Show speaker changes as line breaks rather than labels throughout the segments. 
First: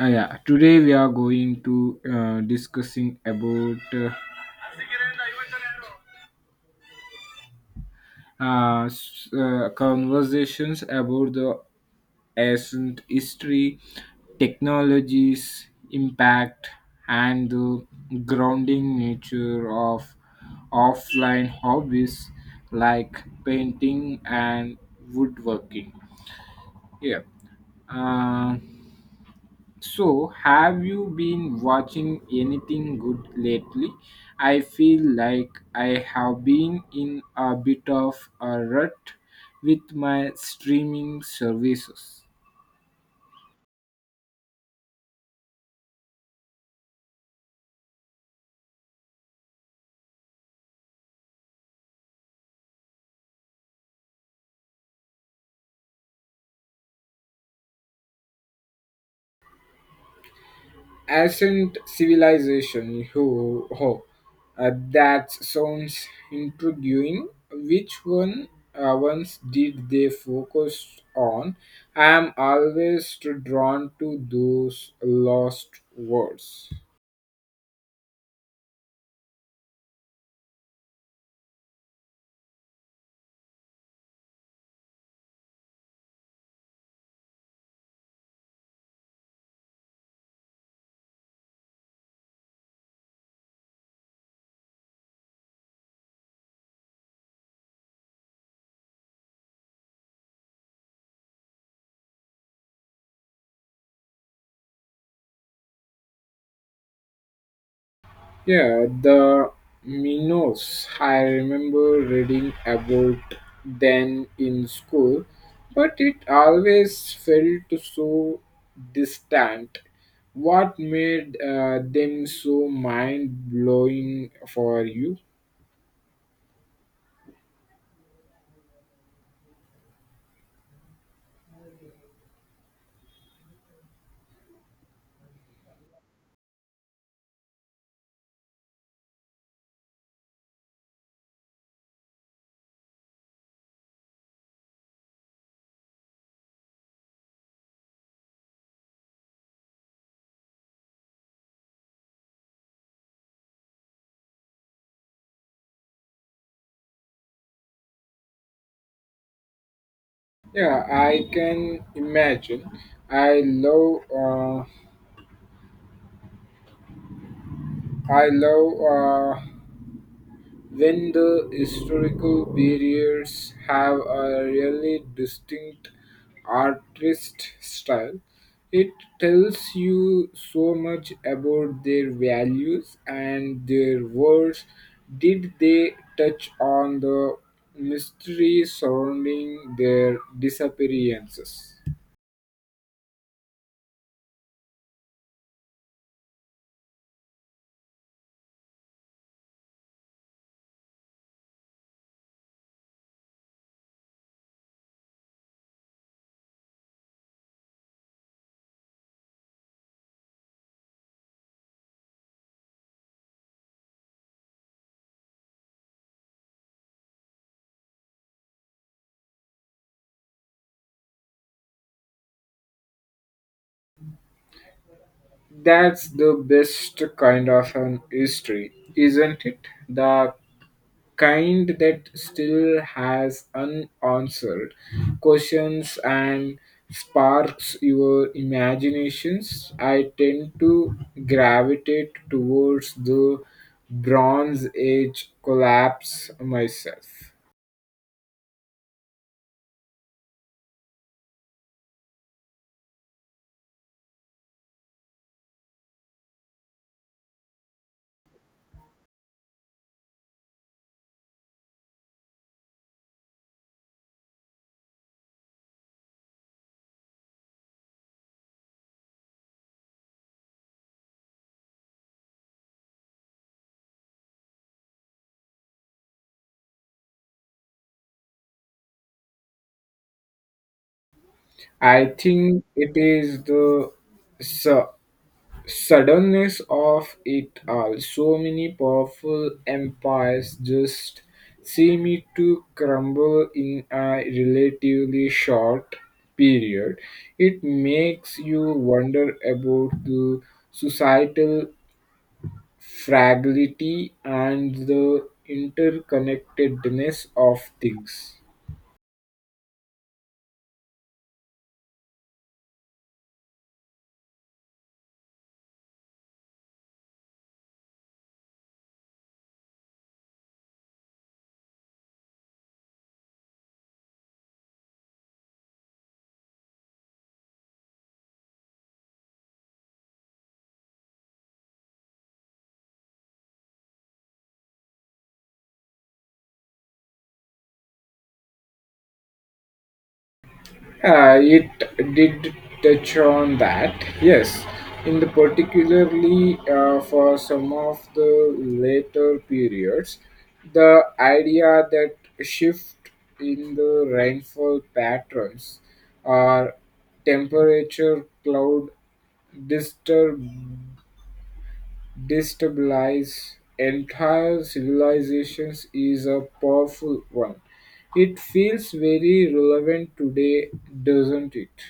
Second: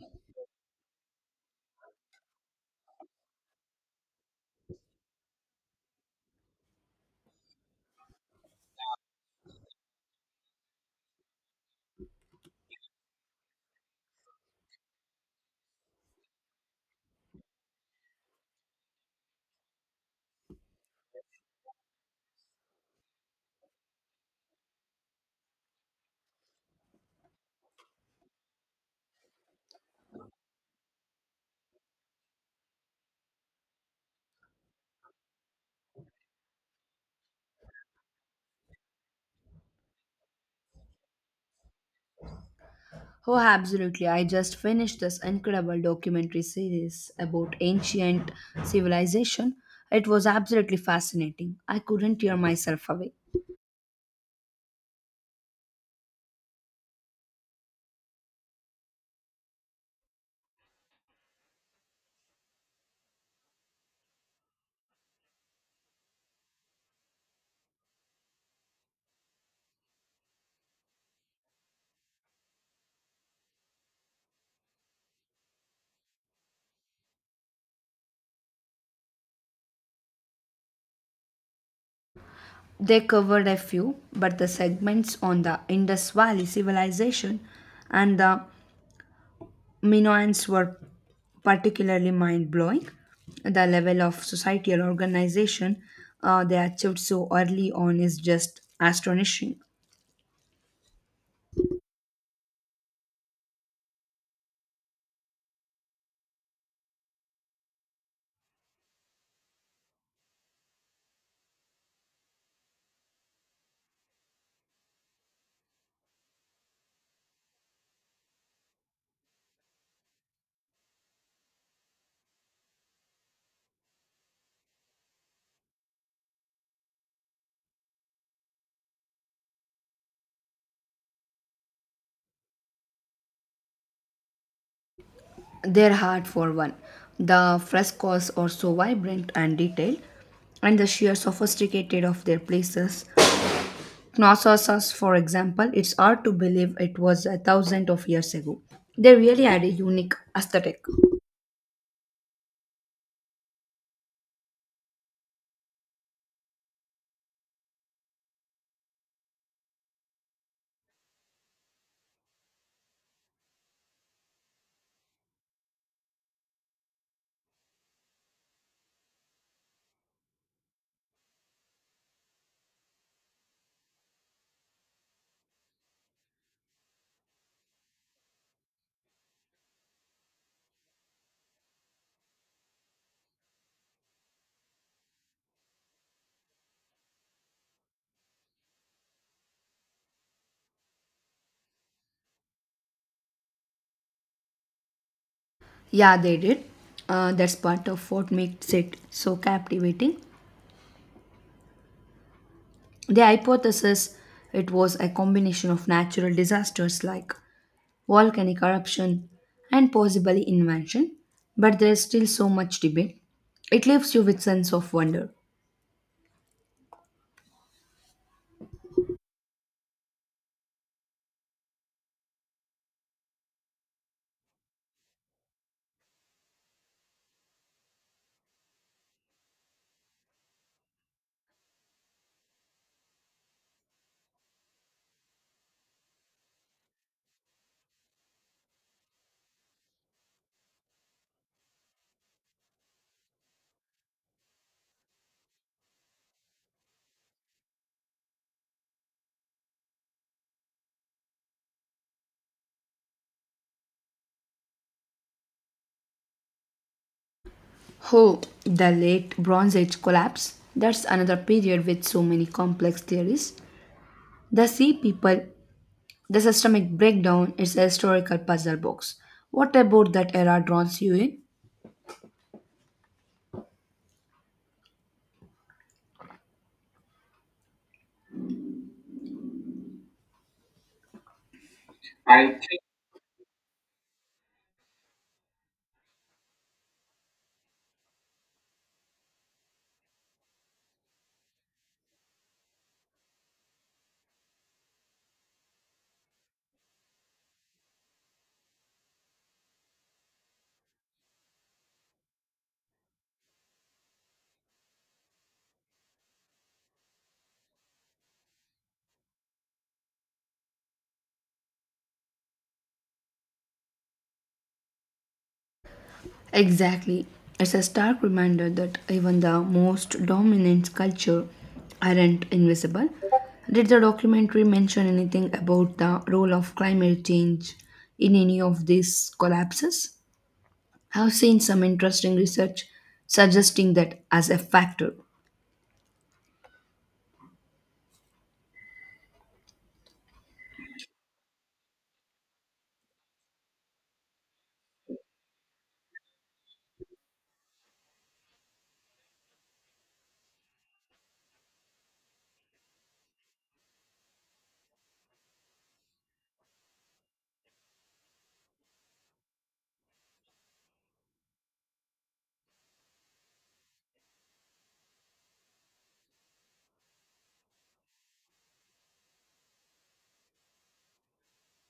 Yeah, today we are going to discussing about conversations about the ancient history, technologies, impact, and the grounding nature of offline hobbies like painting and woodworking. Yeah. Uh, So, have you been watching anything good lately? I feel like I have been in a bit of a rut with my streaming services.
Oh, absolutely. I just finished this incredible documentary series about ancient civilization. It was absolutely fascinating. I couldn't tear myself away.
Ancient Civilization. Oh, oh. That sounds intriguing. Which ones did they focus on? I am always drawn to those lost words.
They covered a few, but the segments on the Indus Valley civilization and the Minoans were particularly mind blowing. The level of societal organization they achieved so early on is just astonishing.
Yeah, the Minos. I remember reading about them in school, but it always felt so distant. What made them so mind blowing for you?
Their heart for one. The frescoes are so vibrant and detailed, and the sheer sophisticated of their places. Knossos, for example, it's hard to believe it was a thousand of years ago. They really had a unique aesthetic.
Yeah, I can imagine. I love, uh, I love when the historical barriers have a really distinct artist style, it tells you so much about their values and their words. Did they touch on the mystery surrounding their disappearances?
Yeah, they did. That's part of what makes it so captivating. The hypothesis it was a combination of natural disasters like volcanic eruption, and possibly invention, but there is still so much debate. It leaves you with sense of wonder.
That's the best kind of an history, isn't it? The kind that still has unanswered questions and sparks your imaginations. I tend to gravitate towards the Bronze Age collapse myself.
Oh, the late Bronze Age collapse. That's another period with so many complex theories. The sea people, the systemic breakdown is a historical puzzle box. What about that era draws you
I
in?
think it is the su- suddenness of it all. So many powerful empires just seem to crumble in a relatively short period. It makes you wonder about the societal fragility and the interconnectedness of things.
Exactly. It's a stark reminder that even the most dominant culture aren't invisible. Did the documentary mention anything about the role of climate change in any of these collapses? I've seen some interesting research suggesting that as a factor.
It did touch on that, yes. In the particularly for some of the later periods, the idea that shift in the rainfall patterns or temperature cloud disturb destabilize entire civilizations is a powerful one. It feels very relevant today, doesn't it?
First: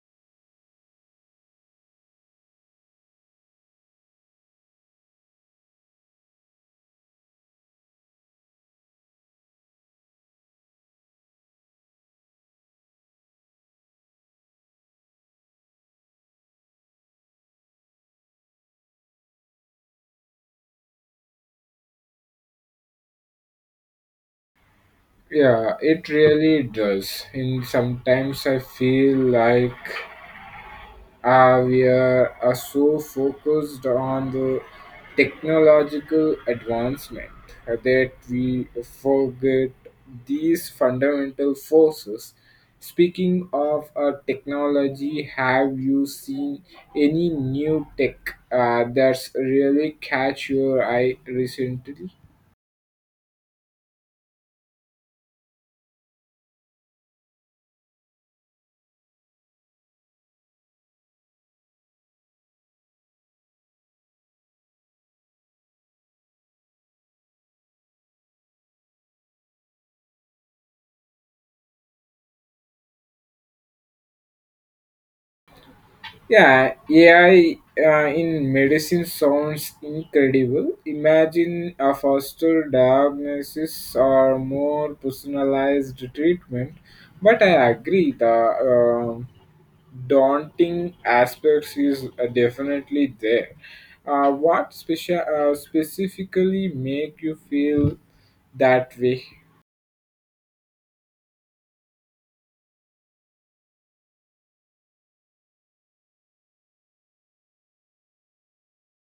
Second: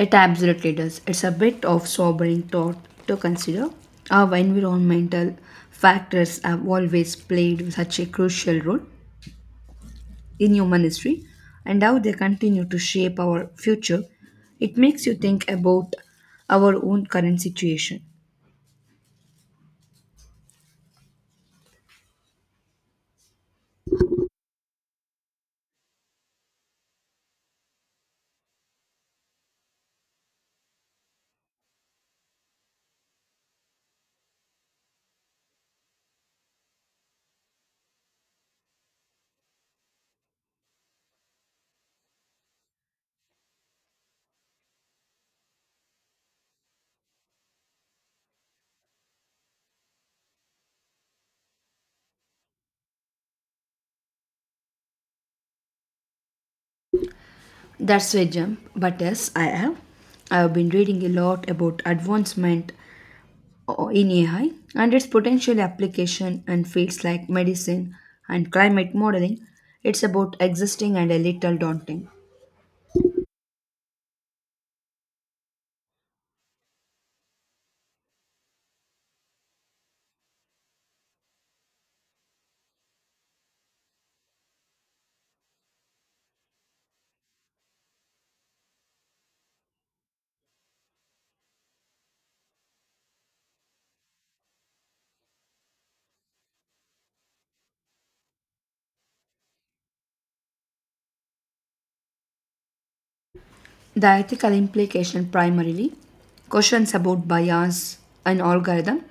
It absolutely does. It's a bit of sobering thought to consider how environmental factors have always played such a crucial role in human history and how they continue to shape our future, it makes you think about our own current situation.
Yeah, it really does. And sometimes I feel like we are so focused on the technological advancement that we forget these fundamental forces. Speaking of technology, have you seen any new tech that's really catch your eye recently?
That's a jump, but yes, I have. I have been reading a lot about advancement in AI and its potential application in fields like medicine and climate modeling. It's about existing and a little daunting.
Yeah, AI in medicine sounds incredible. Imagine a faster diagnosis or more personalized treatment. But I agree, the daunting aspects is definitely there. What special specifically make you feel that way?
The ethical implication primarily questions about bias and algorithm,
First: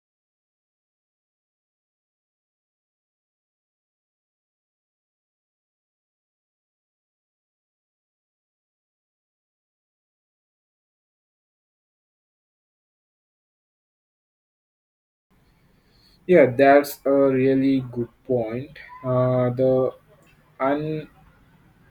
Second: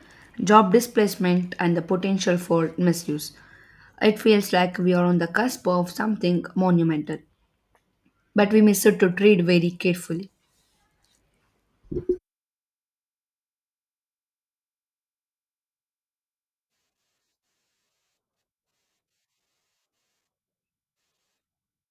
job displacement, and the potential for misuse. It feels like we are on the cusp of something monumental, but we miss it to treat very carefully.
Yeah, that's a really good point. The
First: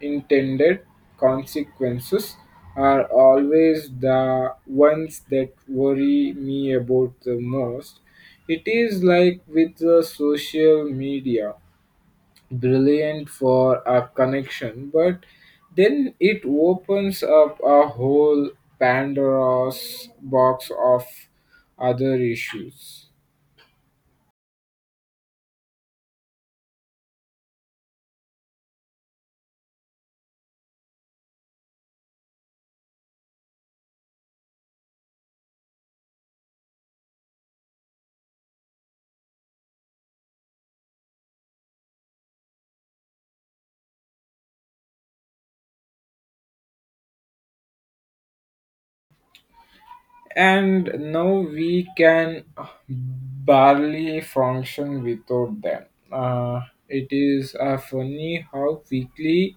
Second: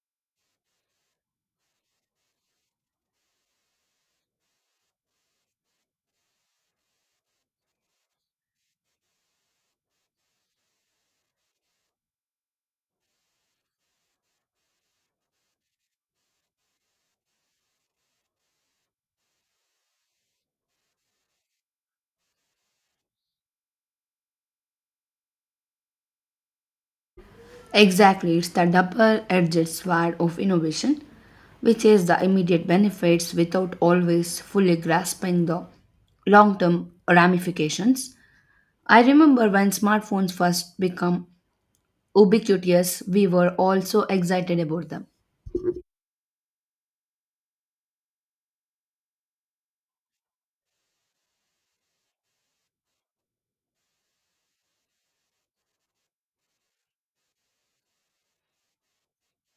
intended consequences are always the ones that worry me about the most. It is like with the social media, brilliant for a connection, but then it opens up a whole Pandora's box of other issues.
Exactly, it's the double edged sword of innovation, which is the immediate benefits without always fully grasping the long term ramifications. I remember when smartphones first become ubiquitous, we were all so excited about them.
And now we can barely function without them. Uh, it is funny how quickly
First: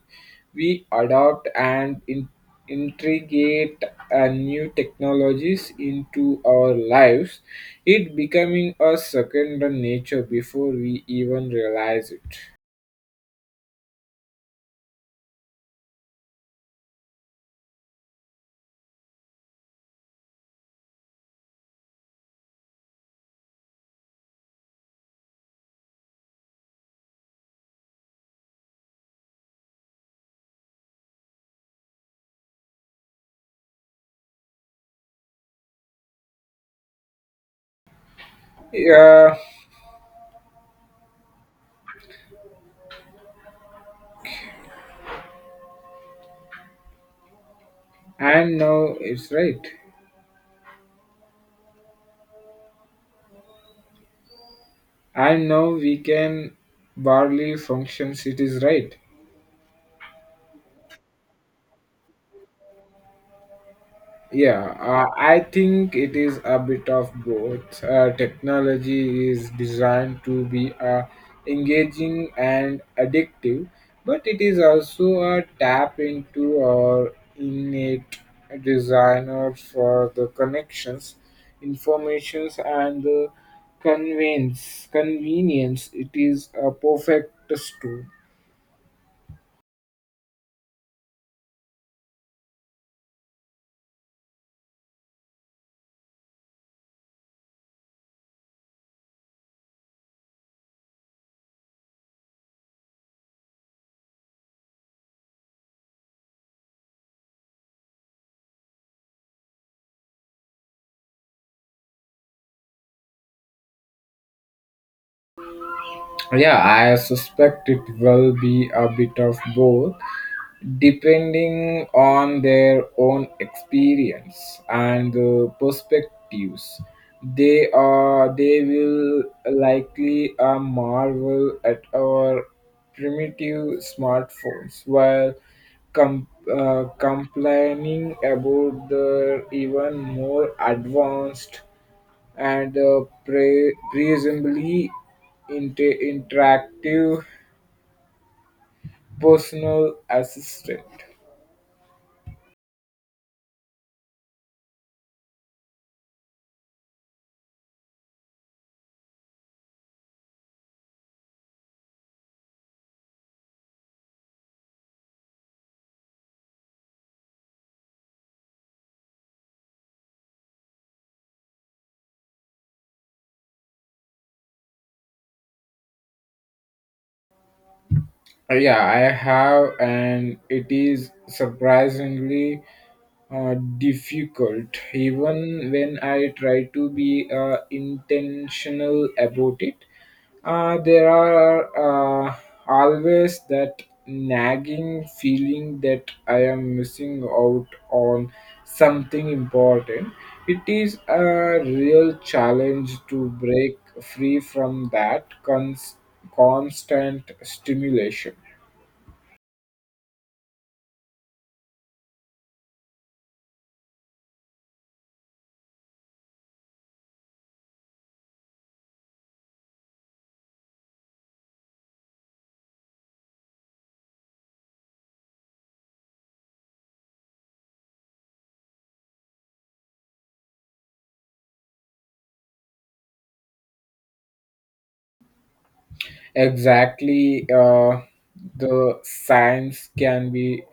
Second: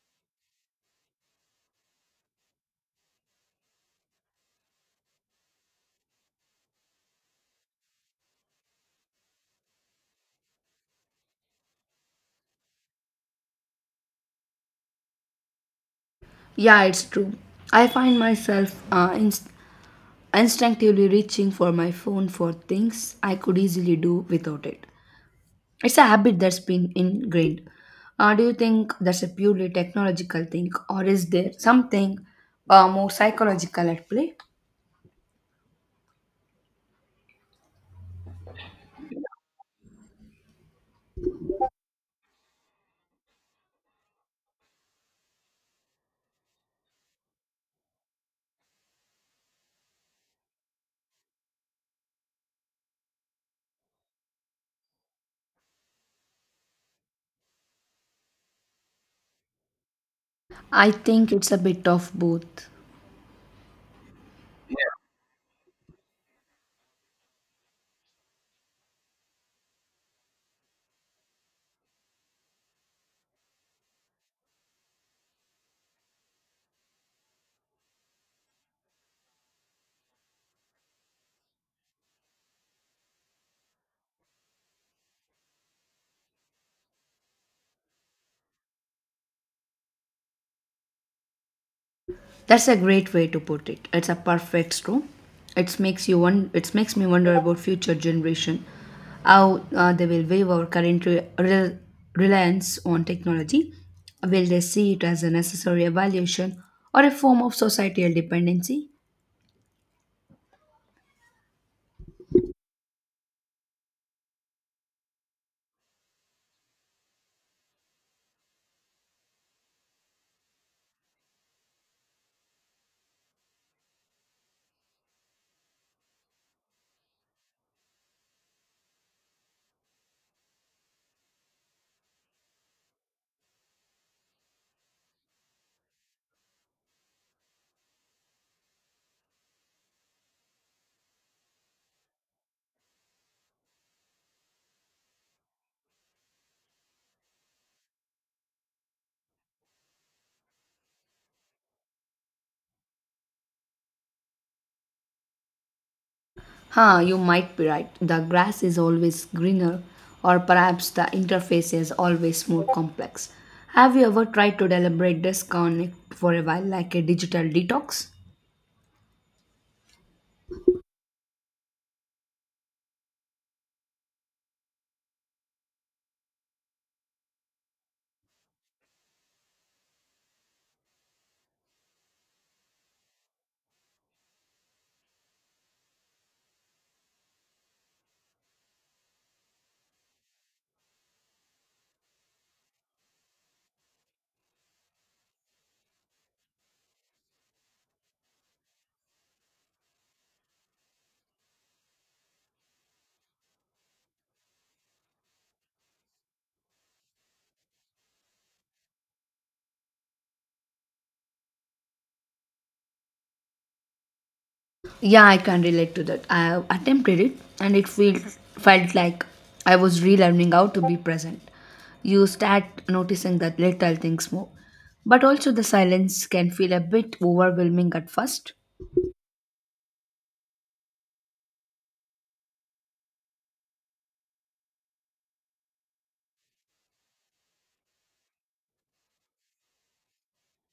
we adopt and integrate new technologies into our lives, it becoming a second nature before we even realize it.
Yeah, it's true. I find myself instinctively reaching for my phone for things I could easily do without it. It's a habit that's been ingrained. Do you think that's a purely technological thing, or is there something more psychological at play?
Yeah, and now it's right. And now we can barely function. It is right.
I think it's a bit of both.
Yeah, I think it is a bit of both. Technology is designed to be engaging and addictive, but it is also a tap into our innate desire for the connections, informations, and the convenience. Convenience. It is a perfect tool.
That's a great way to put it. It's a perfect storm. It makes me wonder about future generation, how they will view our current reliance on technology. Will they see it as a necessary evaluation or a form of societal dependency?
Yeah, I suspect it will be a bit of both depending on their own experience and perspectives they will likely marvel at our primitive smartphones while complaining about the even more advanced and presumably interactive personal assistant.
Huh, you might be right. The grass is always greener, or perhaps the interface is always more complex. Have you ever tried to deliberate disconnect for a while, like a digital detox?
Yeah, I have, and it is surprisingly difficult, even when I try to be intentional about it. There are uh, always that nagging feeling that I am missing out on something important. It is a real challenge to break free from that constant stimulation.
Yeah, I can relate to that. I have attempted it and it felt like I was relearning how to be present. You start noticing that little things more. But also the silence can feel a bit overwhelming at first.
Exactly. The science can be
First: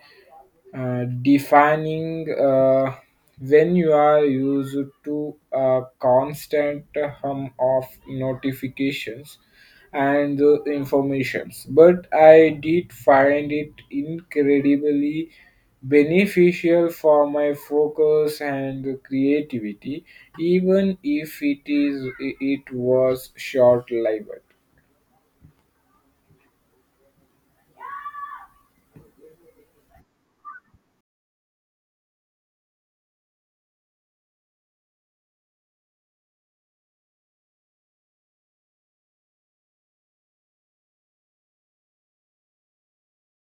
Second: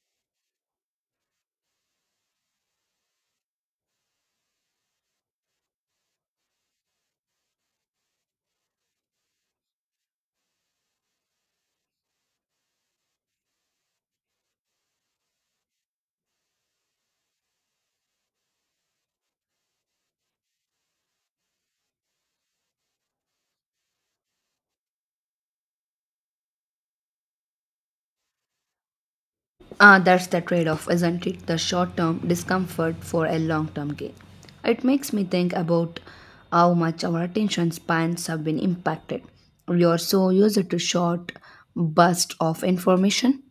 defining when you are used to a constant hum of notifications and informations. But I did find it incredibly beneficial for my focus and creativity, even if it was short-lived.
Ah, that's the trade-off, isn't it? The short-term discomfort for a long-term gain. It makes me think about how much our attention spans have been impacted. We are so used to short bursts of information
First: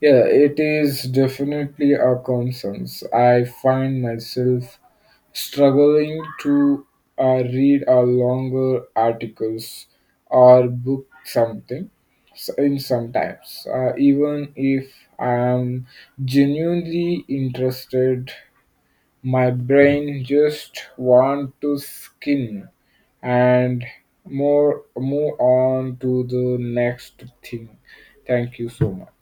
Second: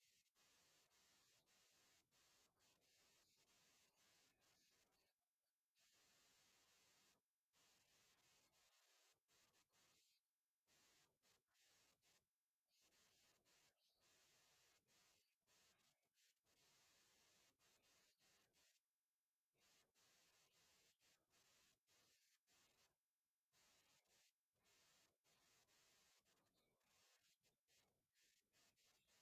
Yeah, it is definitely a concern. I find myself struggling to read a longer articles or book something in sometimes even if I am genuinely interested, my brain just want to skin and more move on to the next thing. Thank you so much.